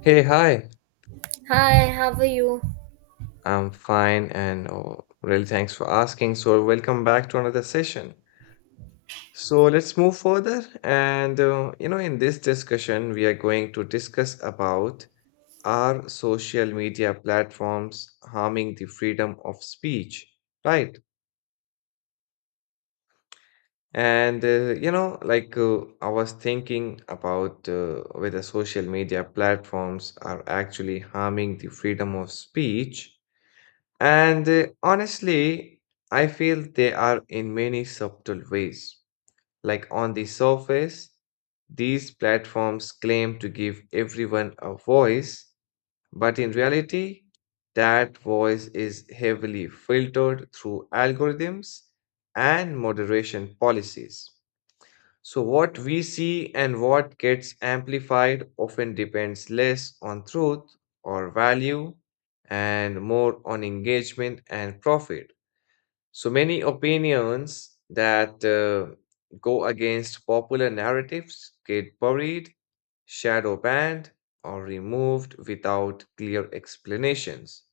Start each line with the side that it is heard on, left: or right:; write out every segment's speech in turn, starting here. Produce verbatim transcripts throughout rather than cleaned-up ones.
left: Hey, hi.
right: Hi, how are you?
left: I'm fine and oh, really thanks for asking. So, welcome back to another session. So, let's move further. And, uh, you know, in this discussion, we are going to discuss about are social media platforms harming the freedom of speech, right? And, uh, you know, like uh, I was thinking about uh, whether social media platforms are actually harming the freedom of speech. And uh, honestly, I feel they are in many subtle ways. Like on the surface, these platforms claim to give everyone a voice, but in reality, that voice is heavily filtered through algorithms and moderation policies. So, what we see and what gets amplified often depends less on truth or value and more on engagement and profit. So, many opinions that uh, go against popular narratives get buried, shadow banned, or removed without clear explanations.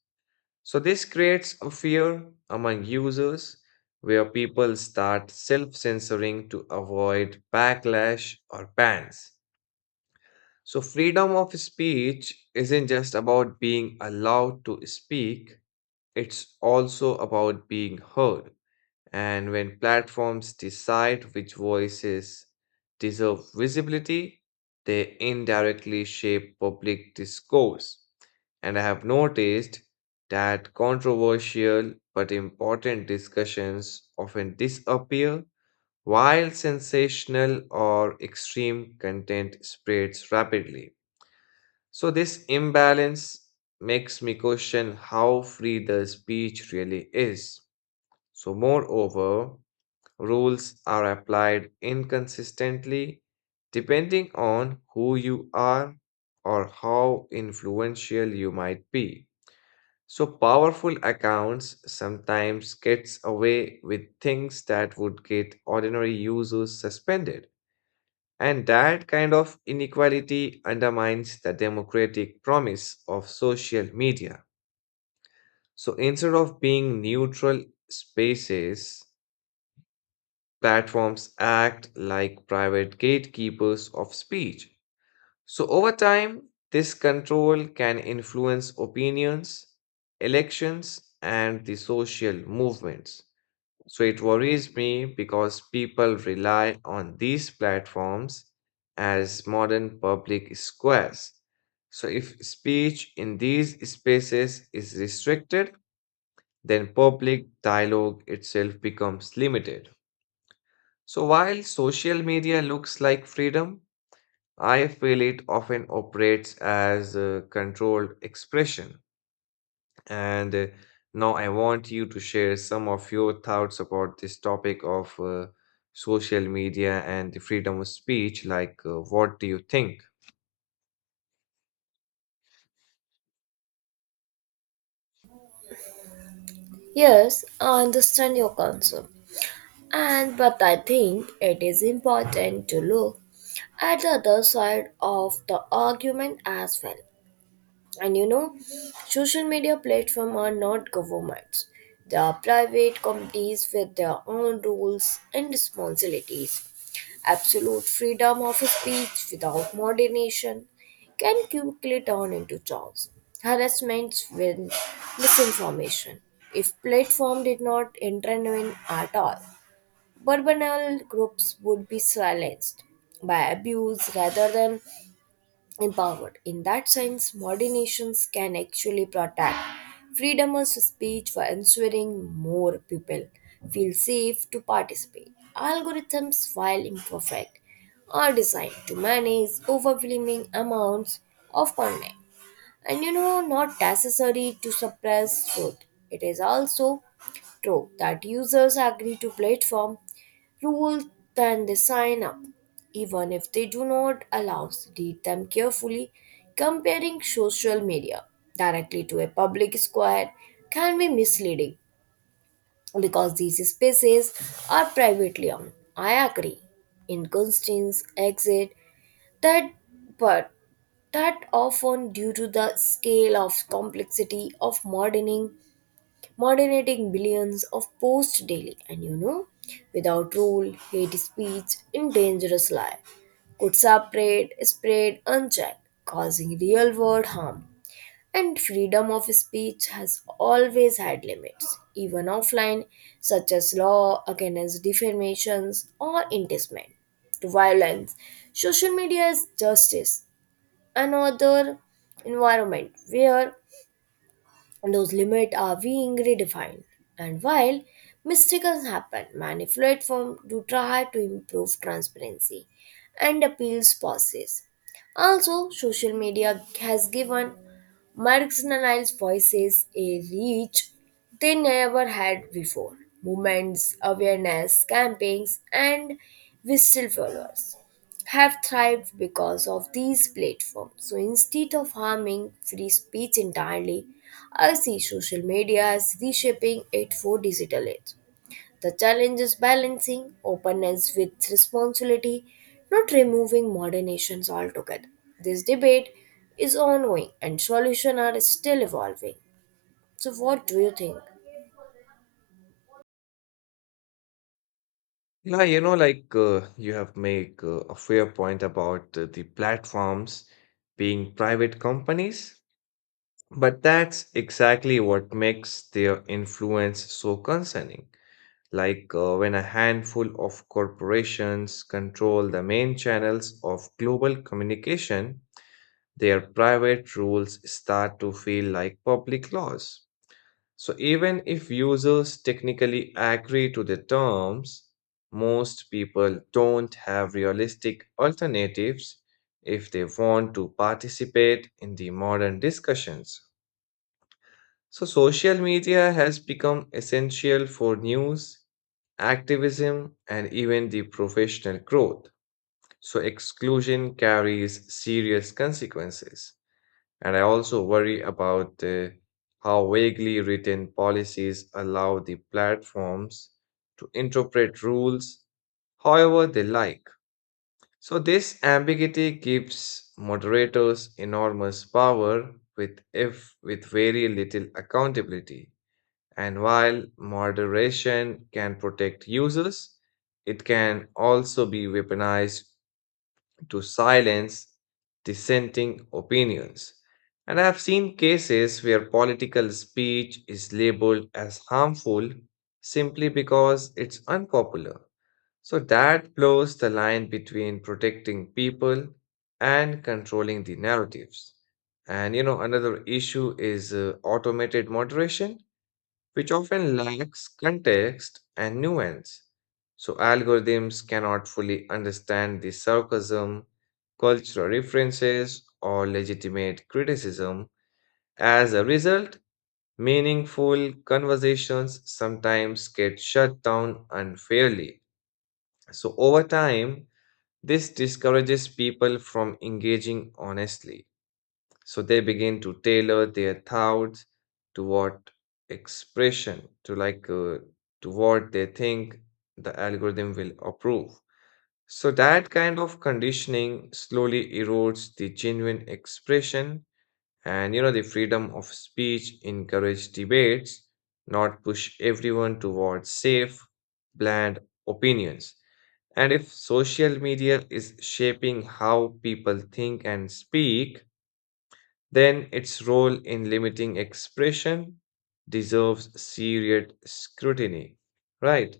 left: So, this creates a fear among users where people start self censoring to avoid backlash or bans. So, freedom of speech isn't just about being allowed to speak, it's also about being heard. And when platforms decide which voices deserve visibility, they indirectly shape public discourse. And I have noticed that controversial but important discussions often disappear while sensational or extreme content spreads rapidly. So, this imbalance makes me question how free the speech really is. So, moreover, rules are applied inconsistently depending on who you are or how influential you might be. So powerful accounts sometimes gets away with things that would get ordinary users suspended. And that kind of inequality undermines the democratic promise of social media. So instead of being neutral spaces, platforms act like private gatekeepers of speech. So, over time, this control can influence opinions, elections, and the social movements. So, it worries me because people rely on these platforms as modern public squares. So, if speech in these spaces is restricted, then public dialogue itself becomes limited. So while social media looks like freedom, I feel it often operates as a controlled expression. And uh, now I want you to share some of your thoughts about this topic of uh, social media and the freedom of speech. Like, uh, what do you think?
right: Yes, I understand your concern. And but I think it is important to look at the other side of the argument as well. And you know, social media platforms are not governments. They are private companies with their own rules and responsibilities. Absolute freedom of speech without moderation can quickly turn into chaos, harassments, with misinformation. If platform did not intervene at all, vulnerable groups would be silenced by abuse rather than empowered. In that sense, modern nations can actually protect freedom of speech by ensuring more people feel safe to participate. Algorithms, while imperfect, are designed to manage overwhelming amounts of content. And you know, not necessary to suppress truth. It is also true that users agree to platform rules, then they sign up. Even if they do not allow, read them carefully. Comparing social media directly to a public square can be misleading because these spaces are privately owned. I agree. Inconstance exit that but that often due to the scale of complexity of modeling moderating billions of posts daily. And you know, without rule, hate speech and dangerous lie could separate, spread unchecked, causing real world harm. And freedom of speech has always had limits, even offline, such as law against defamations or incitement to violence. Social media is justice, another environment where those limits are being redefined. And while mistakes happen, many platforms do try to improve transparency and appeals process. Also, social media has given marginalized voices a reach they never had before. Movements, awareness campaigns, and whistle followers have thrived because of these platforms. So instead of harming free speech entirely, I see social media as reshaping it for digital age. The challenge is balancing openness with responsibility, not removing modern nations altogether. This debate is ongoing and solutions are still evolving. So, what do you think?
left: Yeah, you know, like uh, you have made uh, a fair point about uh, the platforms being private companies. But that's exactly what makes their influence so concerning. Like uh, when a handful of corporations control the main channels of global communication, their private rules start to feel like public laws. So even if users technically agree to the terms, most people don't have realistic alternatives if they want to participate in the modern discussions. So, social media has become essential for news, activism, and even the professional growth. So, exclusion carries serious consequences. And I also worry about uh, how vaguely written policies allow the platforms to interpret rules however they like. So, this ambiguity gives moderators enormous power with, if, with very little accountability. And while moderation can protect users, it can also be weaponized to silence dissenting opinions. And I have seen cases where political speech is labeled as harmful simply because it's unpopular. So that blurs the line between protecting people and controlling the narratives. And you know, another issue is uh, automated moderation which often lacks context and nuance. So, algorithms cannot fully understand the sarcasm, cultural references, or legitimate criticism. As a result, meaningful conversations sometimes get shut down unfairly. So, over time, this discourages people from engaging honestly. So they begin to tailor their thoughts to what expression to like uh, to what they think the algorithm will approve. So that kind of conditioning slowly erodes the genuine expression and you know the freedom of speech encourage debates, not push everyone towards safe, bland opinions. And if social media is shaping how people think and speak, then its role in limiting expression deserves serious scrutiny. Right.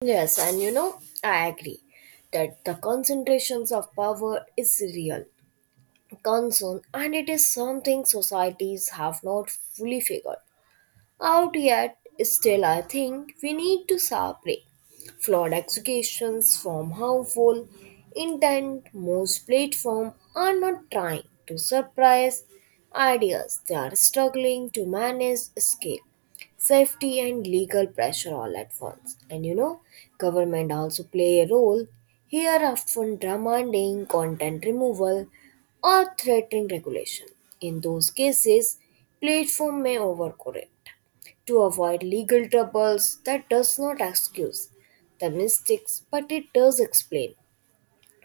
right: Yes, and you know, I agree that the concentrations of power is real concern and it is something societies have not fully figured out yet. Still, I think we need to separate flawed executions from harmful intent. Most platforms are not trying to suppress ideas, they are struggling to manage scale safety and legal pressure all at once. And you know, government also play a role here often demanding content removal or threatening regulation. In those cases, platform may overcorrect to avoid legal troubles that does not excuse the mistakes but it does explain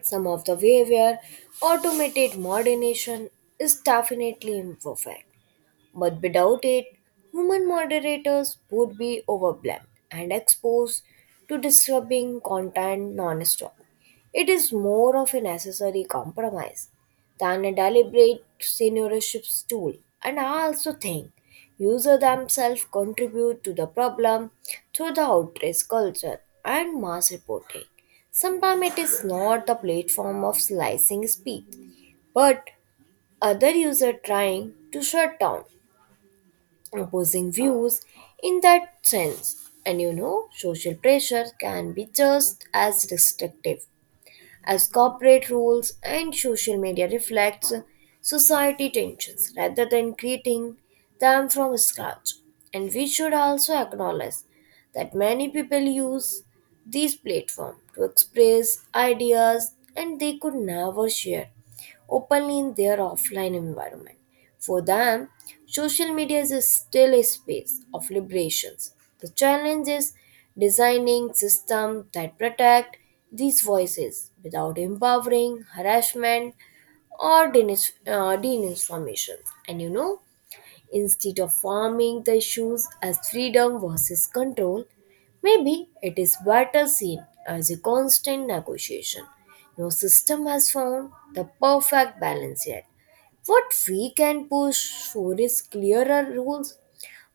right: some of the way where automated modernization is definitely imperfect but without it, human moderators would be overwhelmed and exposed to disturbing content non-stop. It is more of a necessary compromise than a deliberate seniorship tool. And I also think users themselves contribute to the problem through the outrage culture and mass reporting. Sometimes it is not the platform of slicing speed, but other user trying to shut down opposing views in that sense. And you know, social pressure can be just as restrictive as corporate rules, and social media reflects society tensions rather than creating them from scratch. And we should also acknowledge that many people use these platforms to express ideas and they could never share openly in their offline environment. For them, social media is a- still a space of liberations. The challenge is designing systems that protect these voices without empowering harassment or denis- uh, deninformation. And you know, Instead of forming the issues as freedom versus control, maybe it is better seen as a constant negotiation. No system has found the perfect balance yet. What we can push for is clearer rules,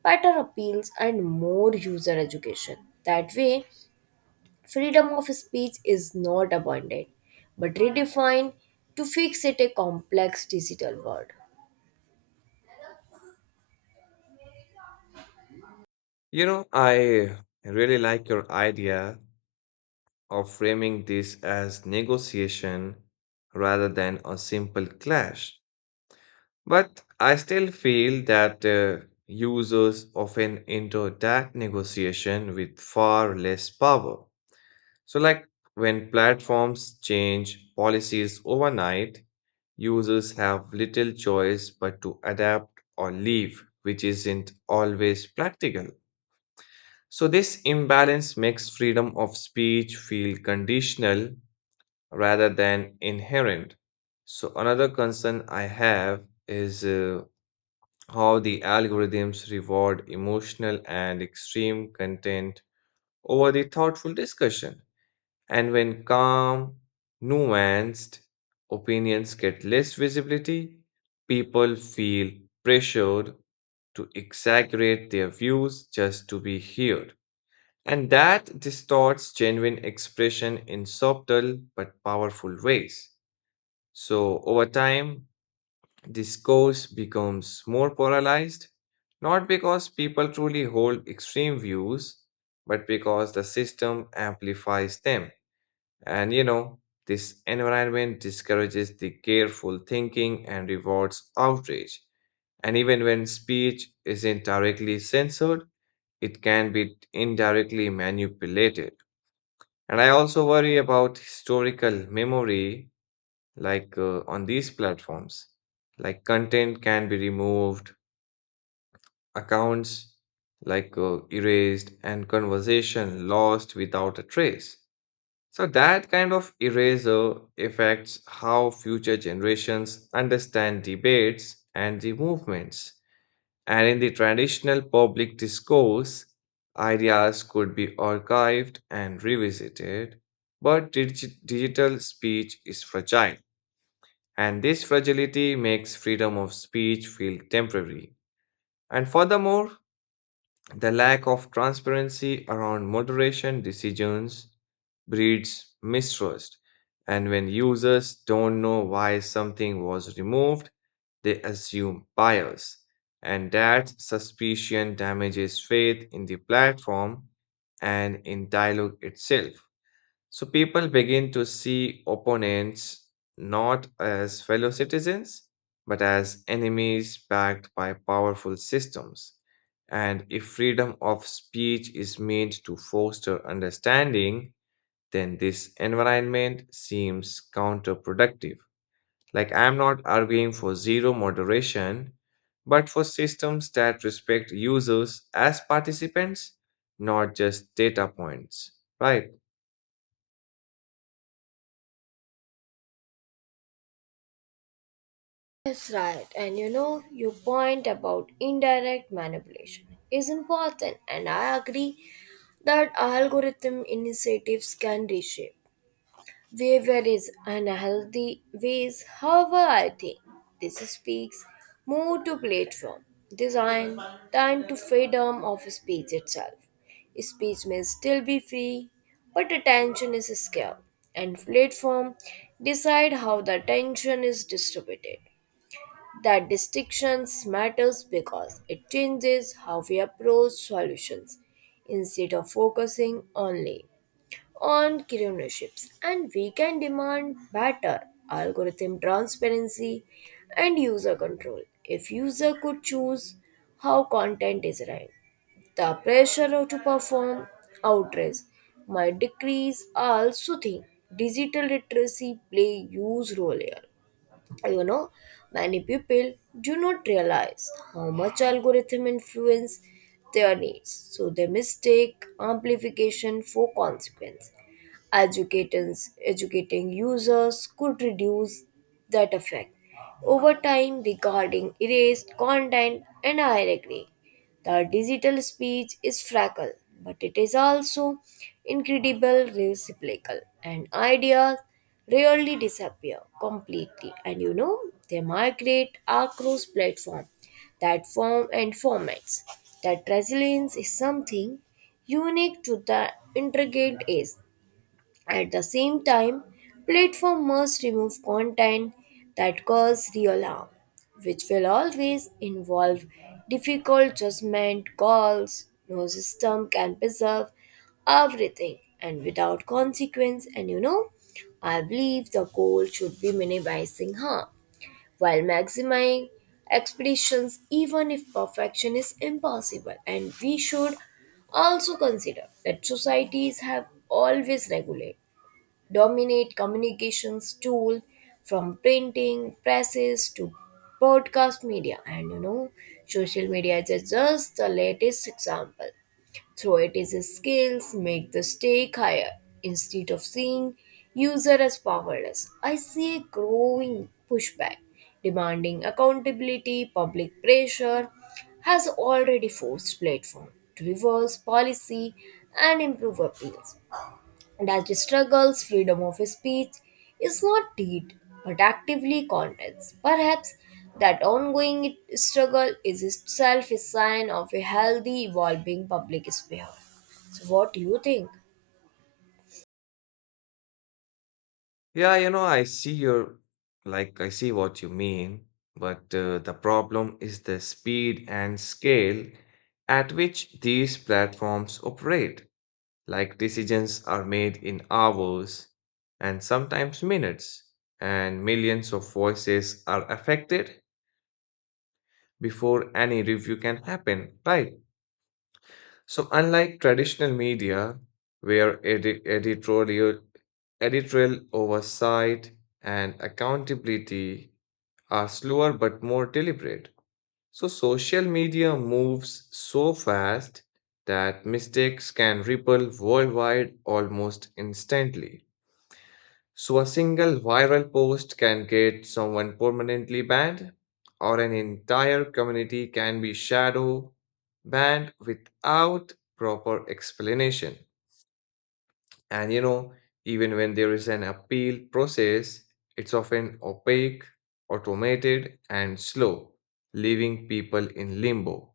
right: better appeals, and more user education. That way, freedom of speech is not abandoned, but redefined to fix it a complex digital world.
left: You know, I really like your idea of framing this as negotiation rather than a simple clash. But I still feel that uh, users often enter that negotiation with far less power. So, like when platforms change policies overnight, users have little choice but to adapt or leave, which isn't always practical. So, this imbalance makes freedom of speech feel conditional rather than inherent. So, another concern I have is uh, how the algorithms reward emotional and extreme content over the thoughtful discussion. And when calm, nuanced opinions get less visibility, people feel pressured to exaggerate their views just to be heard. And that distorts genuine expression in subtle but powerful ways. So, over time, discourse becomes more polarized, not because people truly hold extreme views, but because the system amplifies them. And you know, this environment discourages the careful thinking and rewards outrage. And even when speech isn't directly censored, it can be indirectly manipulated. And I also worry about historical memory, like uh, on these platforms. Like content can be removed, accounts like uh, erased, and conversation lost without a trace. So that kind of eraser affects how future generations understand debates and the movements. And in the traditional public discourse, ideas could be archived and revisited, but dig- digital speech is fragile. And this fragility makes freedom of speech feel temporary. And furthermore, the lack of transparency around moderation decisions breeds mistrust, and when users don't know why something was removed, they assume bias, and that suspicion damages faith in the platform and in dialogue itself. So people begin to see opponents not as fellow citizens, but as enemies backed by powerful systems. And if freedom of speech is meant to foster understanding, then this environment seems counterproductive. Like, I'm not arguing for zero moderation, but for systems that respect users as participants, not just data points, right?
right: Yes, right. And you know, your point about indirect manipulation is important, and I agree that algorithm initiatives can reshape behavior is unhealthy ways. However, I think this speaks more to platform design than to freedom of speech itself. Speech may still be free, but attention is scarce, and platform decide how the attention is distributed. That distinctions matters because it changes how we approach solutions. Instead of focusing only on criminalships, and we can demand better algorithm transparency and user control. If user could choose how content is ranked, the pressure to perform outrage might decrease. I also think digital literacy play huge role here. You know, many people do not realize how much algorithm influence their needs so they mistake amplification for consequence. Educators, educating users could reduce that effect over time regarding erased content and I agree. The digital speech is fragile, but it is also incredible recyclable and ideas rarely disappear completely, and you know they migrate across platform that form and formats. That resilience is something unique to the intricate age. At the same time, platform must remove content that cause real harm, which will always involve difficult judgment calls. No system can preserve everything and without consequence. And you know, I believe the goal should be minimizing harm while maximizing expeditions, even if perfection is impossible. And we should also consider that societies have always regulated dominate communications tool from printing presses to broadcast media, and you know social media is just the latest example through it is skills make the stake higher. Instead of seeing user as powerless, I see a growing pushback demanding accountability. Public pressure has already forced platform to reverse policy and improve appeals. That struggles freedom of speech is not deed but actively contests. Perhaps that ongoing struggle is itself a sign of a healthy, evolving public sphere. So, what do you think?
left: Yeah, you know, I see your, like, I see what you mean, but uh, the problem is the speed and scale at which these platforms operate. Like, decisions are made in hours and sometimes minutes, and millions of voices are affected before any review can happen, right? So, unlike traditional media, where edi- editorial, editorial oversight and accountability are slower but more deliberate, so social media moves so fast that mistakes can ripple worldwide almost instantly. So a single viral post can get someone permanently banned, or an entire community can be shadow banned without proper explanation. And you know, even when there is an appeal process, it's often opaque, automated, and slow, leaving people in limbo.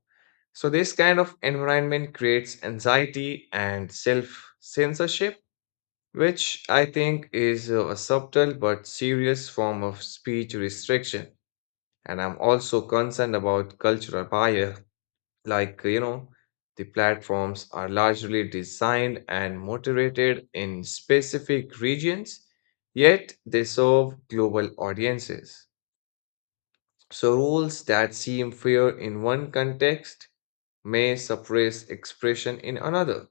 left: So, this kind of environment creates anxiety and self censorship which I think is a subtle but serious form of speech restriction. And I'm also concerned about cultural bias, like, you know, the platforms are largely designed and moderated in specific regions, yet they serve global audiences. So, rules that seem fair in one context may suppress expression in another.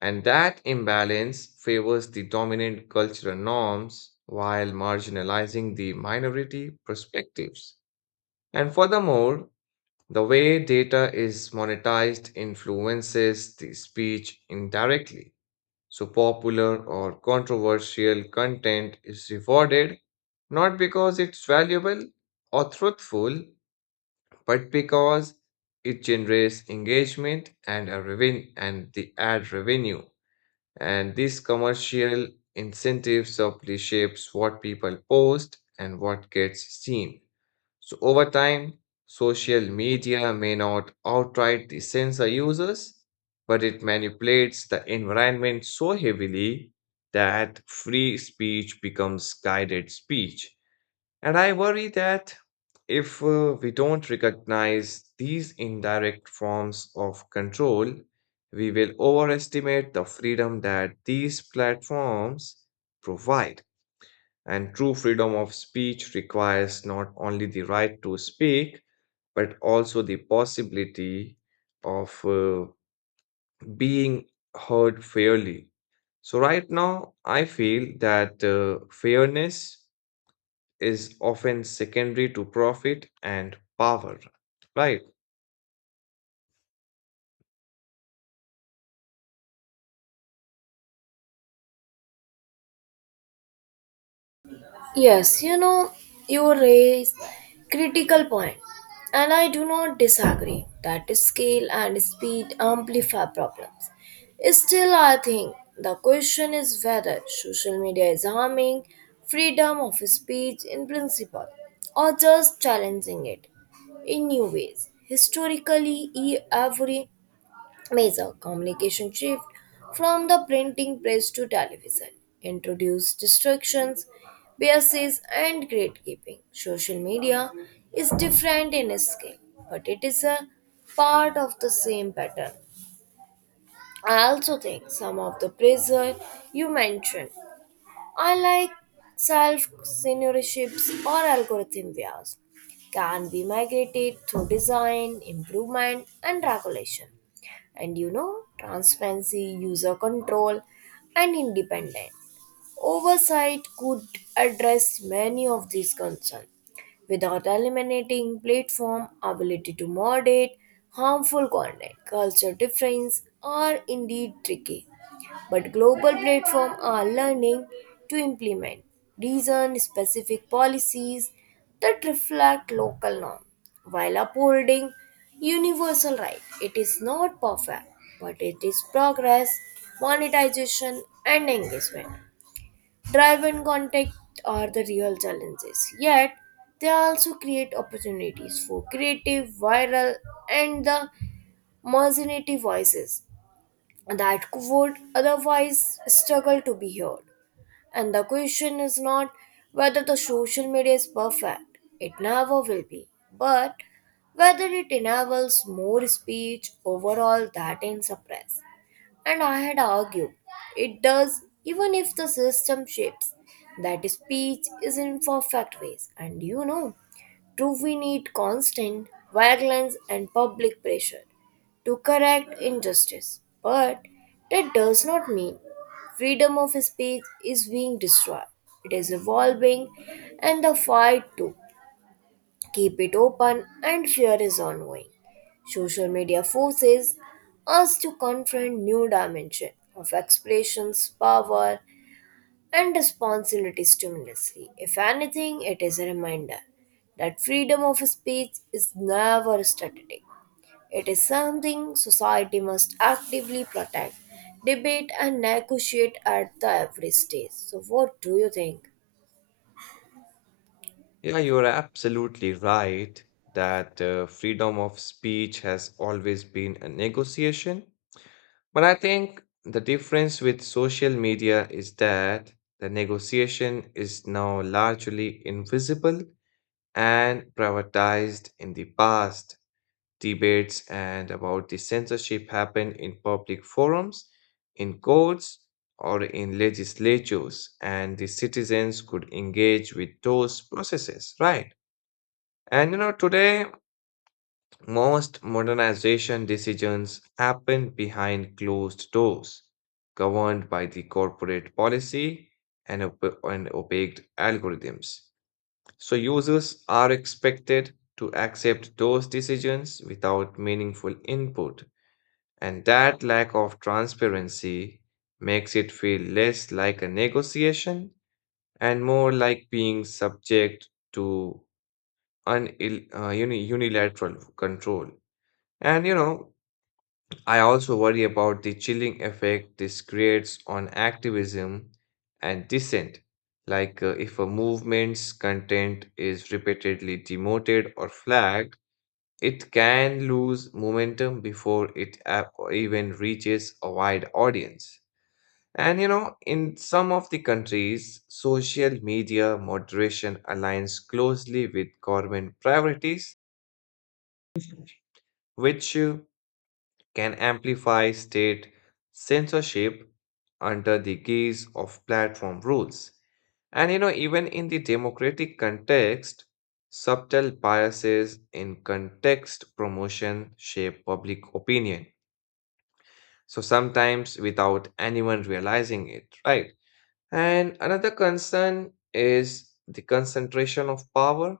left: And that imbalance favors the dominant cultural norms while marginalizing the minority perspectives. And furthermore, the way data is monetized influences the speech indirectly. So, popular or controversial content is rewarded not because it's valuable or truthful, but because it generates engagement and a reven- and the ad revenue. And these commercial incentives subtly shapes what people post and what gets seen. So over time, social media may not outright censor users, but it manipulates the environment so heavily that free speech becomes guided speech. And I worry that if uh, we don't recognize these indirect forms of control, we will overestimate the freedom that these platforms provide. And true freedom of speech requires not only the right to speak, but also the possibility of uh, being heard fairly. So, right now, I feel that uh, fairness is often secondary to profit and power, right?
right: Yes, you know, you raise critical point, and I do not disagree that scale and speed amplify problems. Still, I think the question is whether social media is harming freedom of speech in principle or just challenging it in new ways. Historically, e- every major communication shift from the printing press to television introduced distractions, biases, and gatekeeping. Social media is different in scale, but it is a part of the same pattern. I also think some of the pressure you mentioned, unlike self seniorships or algorithm bias, can be migrated through design, improvement, and regulation. And you know, transparency, user control, and independence. Oversight could address many of these concerns without eliminating platform ability to moderate harmful content. Culture differences are indeed tricky, but global platforms are learning to implement reason-specific policies that reflect local norms while upholding universal rights. It is not perfect, but it is progress, monetization, and engagement. Drive-in contact are the real challenges, yet they also create opportunities for creative, viral, and the imaginative voices that would otherwise struggle to be heard. And the question is not whether the social media is perfect, it never will be, but whether it enables more speech overall that in suppress. And I had argued it does, even if the system shapes that speech is in perfect ways. And you know, do we need constant violence and public pressure to correct injustice? But that does not mean freedom of speech is being destroyed. It is evolving, and the fight too keep it open, and fear is ongoing. Social media forces us to confront new dimension of expressions, power, and responsibility stimulously. If anything, it is a reminder that freedom of speech is never static. It is something society must actively protect, debate, and negotiate at the every stage. So, what do you think?
left: Yeah, you're absolutely right that uh, freedom of speech has always been a negotiation. But I think the difference with social media is that the negotiation is now largely invisible and privatized in the past. Debates and about the censorship happen in public forums, in courts, or in legislatures, and the citizens could engage with those processes, right? And you know, today, most modernization decisions happen behind closed doors, governed by the corporate policy and, op- and opaque algorithms. So, users are expected to accept those decisions without meaningful input and that lack of transparency makes it feel less like a negotiation and more like being subject to un- il- uh, uni- unilateral control. And you know, I also worry about the chilling effect this creates on activism and dissent. Like, uh, if a movement's content is repeatedly demoted or flagged, it can lose momentum before it a- even reaches a wide audience. And you know, in some of the countries, social media moderation aligns closely with government priorities, which uh, can amplify state censorship under the guise of platform rules. And you know, even in the democratic context, subtle biases in context promotion shape public opinion. So sometimes without anyone realizing it, right? And another concern is the concentration of power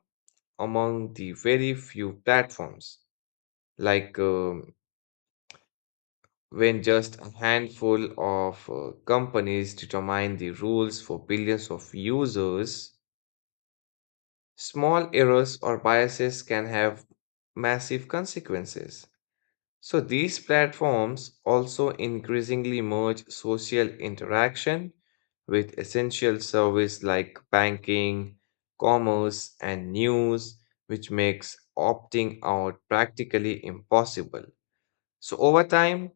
left: among the very few platforms. Like um, when just a handful of uh, companies determine the rules for billions of users, small errors or biases can have massive consequences. So these platforms also increasingly merge social interaction with essential service like banking, commerce, and news, which makes opting out practically impossible. So over time,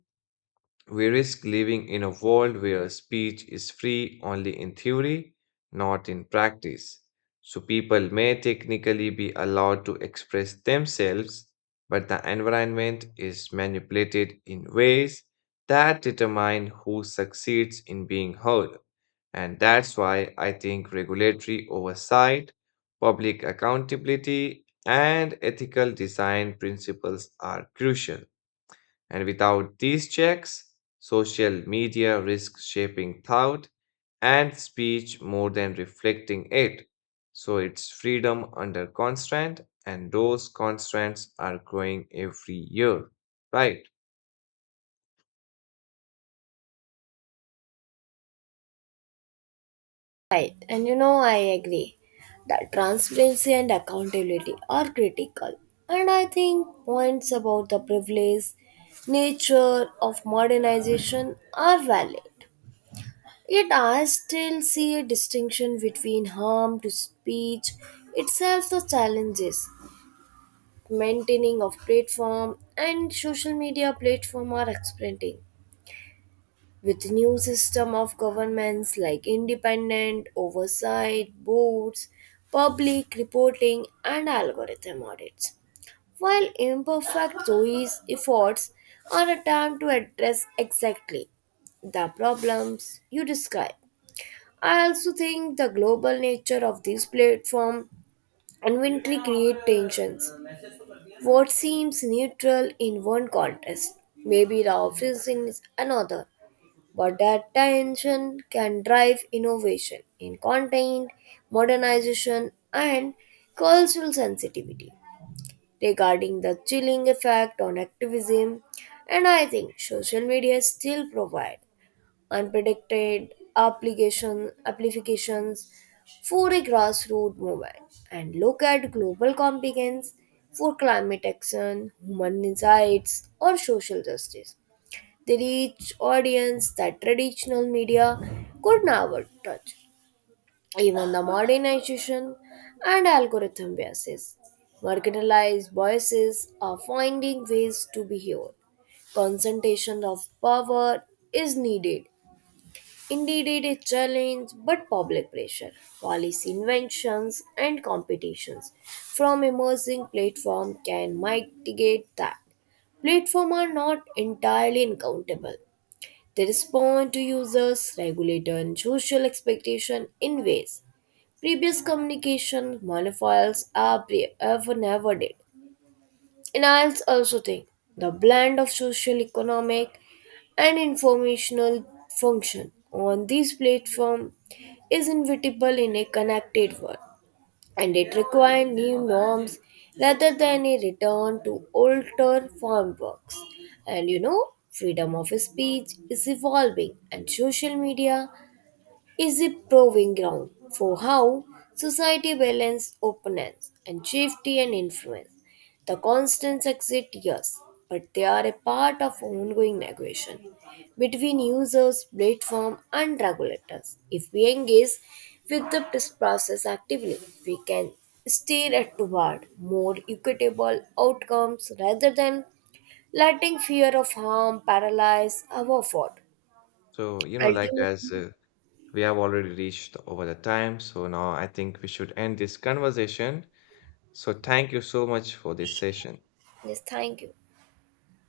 left: we risk living in a world where speech is free only in theory, not in practice. So people may technically be allowed to express themselves, but the environment is manipulated in ways that determine who succeeds in being heard. And that's why I think regulatory oversight, public accountability, and ethical design principles are crucial. And without these checks, social media risks shaping thought and speech more than reflecting it. So it's freedom under constraint, and those constraints are growing every year, right?
right: Right, and you know, I agree that transparency and accountability are critical. And I think points about the privilege nature of modernization are valid. Yet I still see a distinction between harm to speech itself the challenges maintaining of platform and social media platform are expanding with new system of governments like independent oversight boards public reporting and algorithm audits. While imperfect, these efforts are a attempt to address exactly the problems you describe. I also think the global nature of this platform inventory create tensions. What seems neutral in one context may be the office in another. But that tension can drive innovation in content, modernization, and cultural sensitivity. Regarding the chilling effect on activism, and I think social media still provide unpredicted application applications for a grassroots movement and look at global competence for climate action, human rights, or social justice. They reach audience that traditional media could never touch. Even the modernization and algorithm biases. Marginalized voices are finding ways to be heard. Concentration of power is needed. Indeed, it is challenge, but public pressure, policy inventions, and competitions from emerging platforms can mitigate that. Platforms are not entirely accountable they respond to users, regulator, and social expectation in ways previous communication monofiles are pre- ever never did. And I also think the blend of social, economic, and informational function on this platform is inevitable in a connected world and it required new norms rather than a return to older frameworks. And you know, freedom of speech is evolving, and social media is a proving ground for how society balances openness and safety and influence. The constants exist, yes, but they are a part of ongoing negotiation between users, platform, and regulators. If we engage with the process actively, we can steer it toward more equitable outcomes rather than letting fear of harm paralyze our effort.
left: So, you know, like as
right: Ultimately,
left: uh, we have already reached over the time, so now I think we should end this conversation. So, thank you so much for this session.
right: yes, thank you.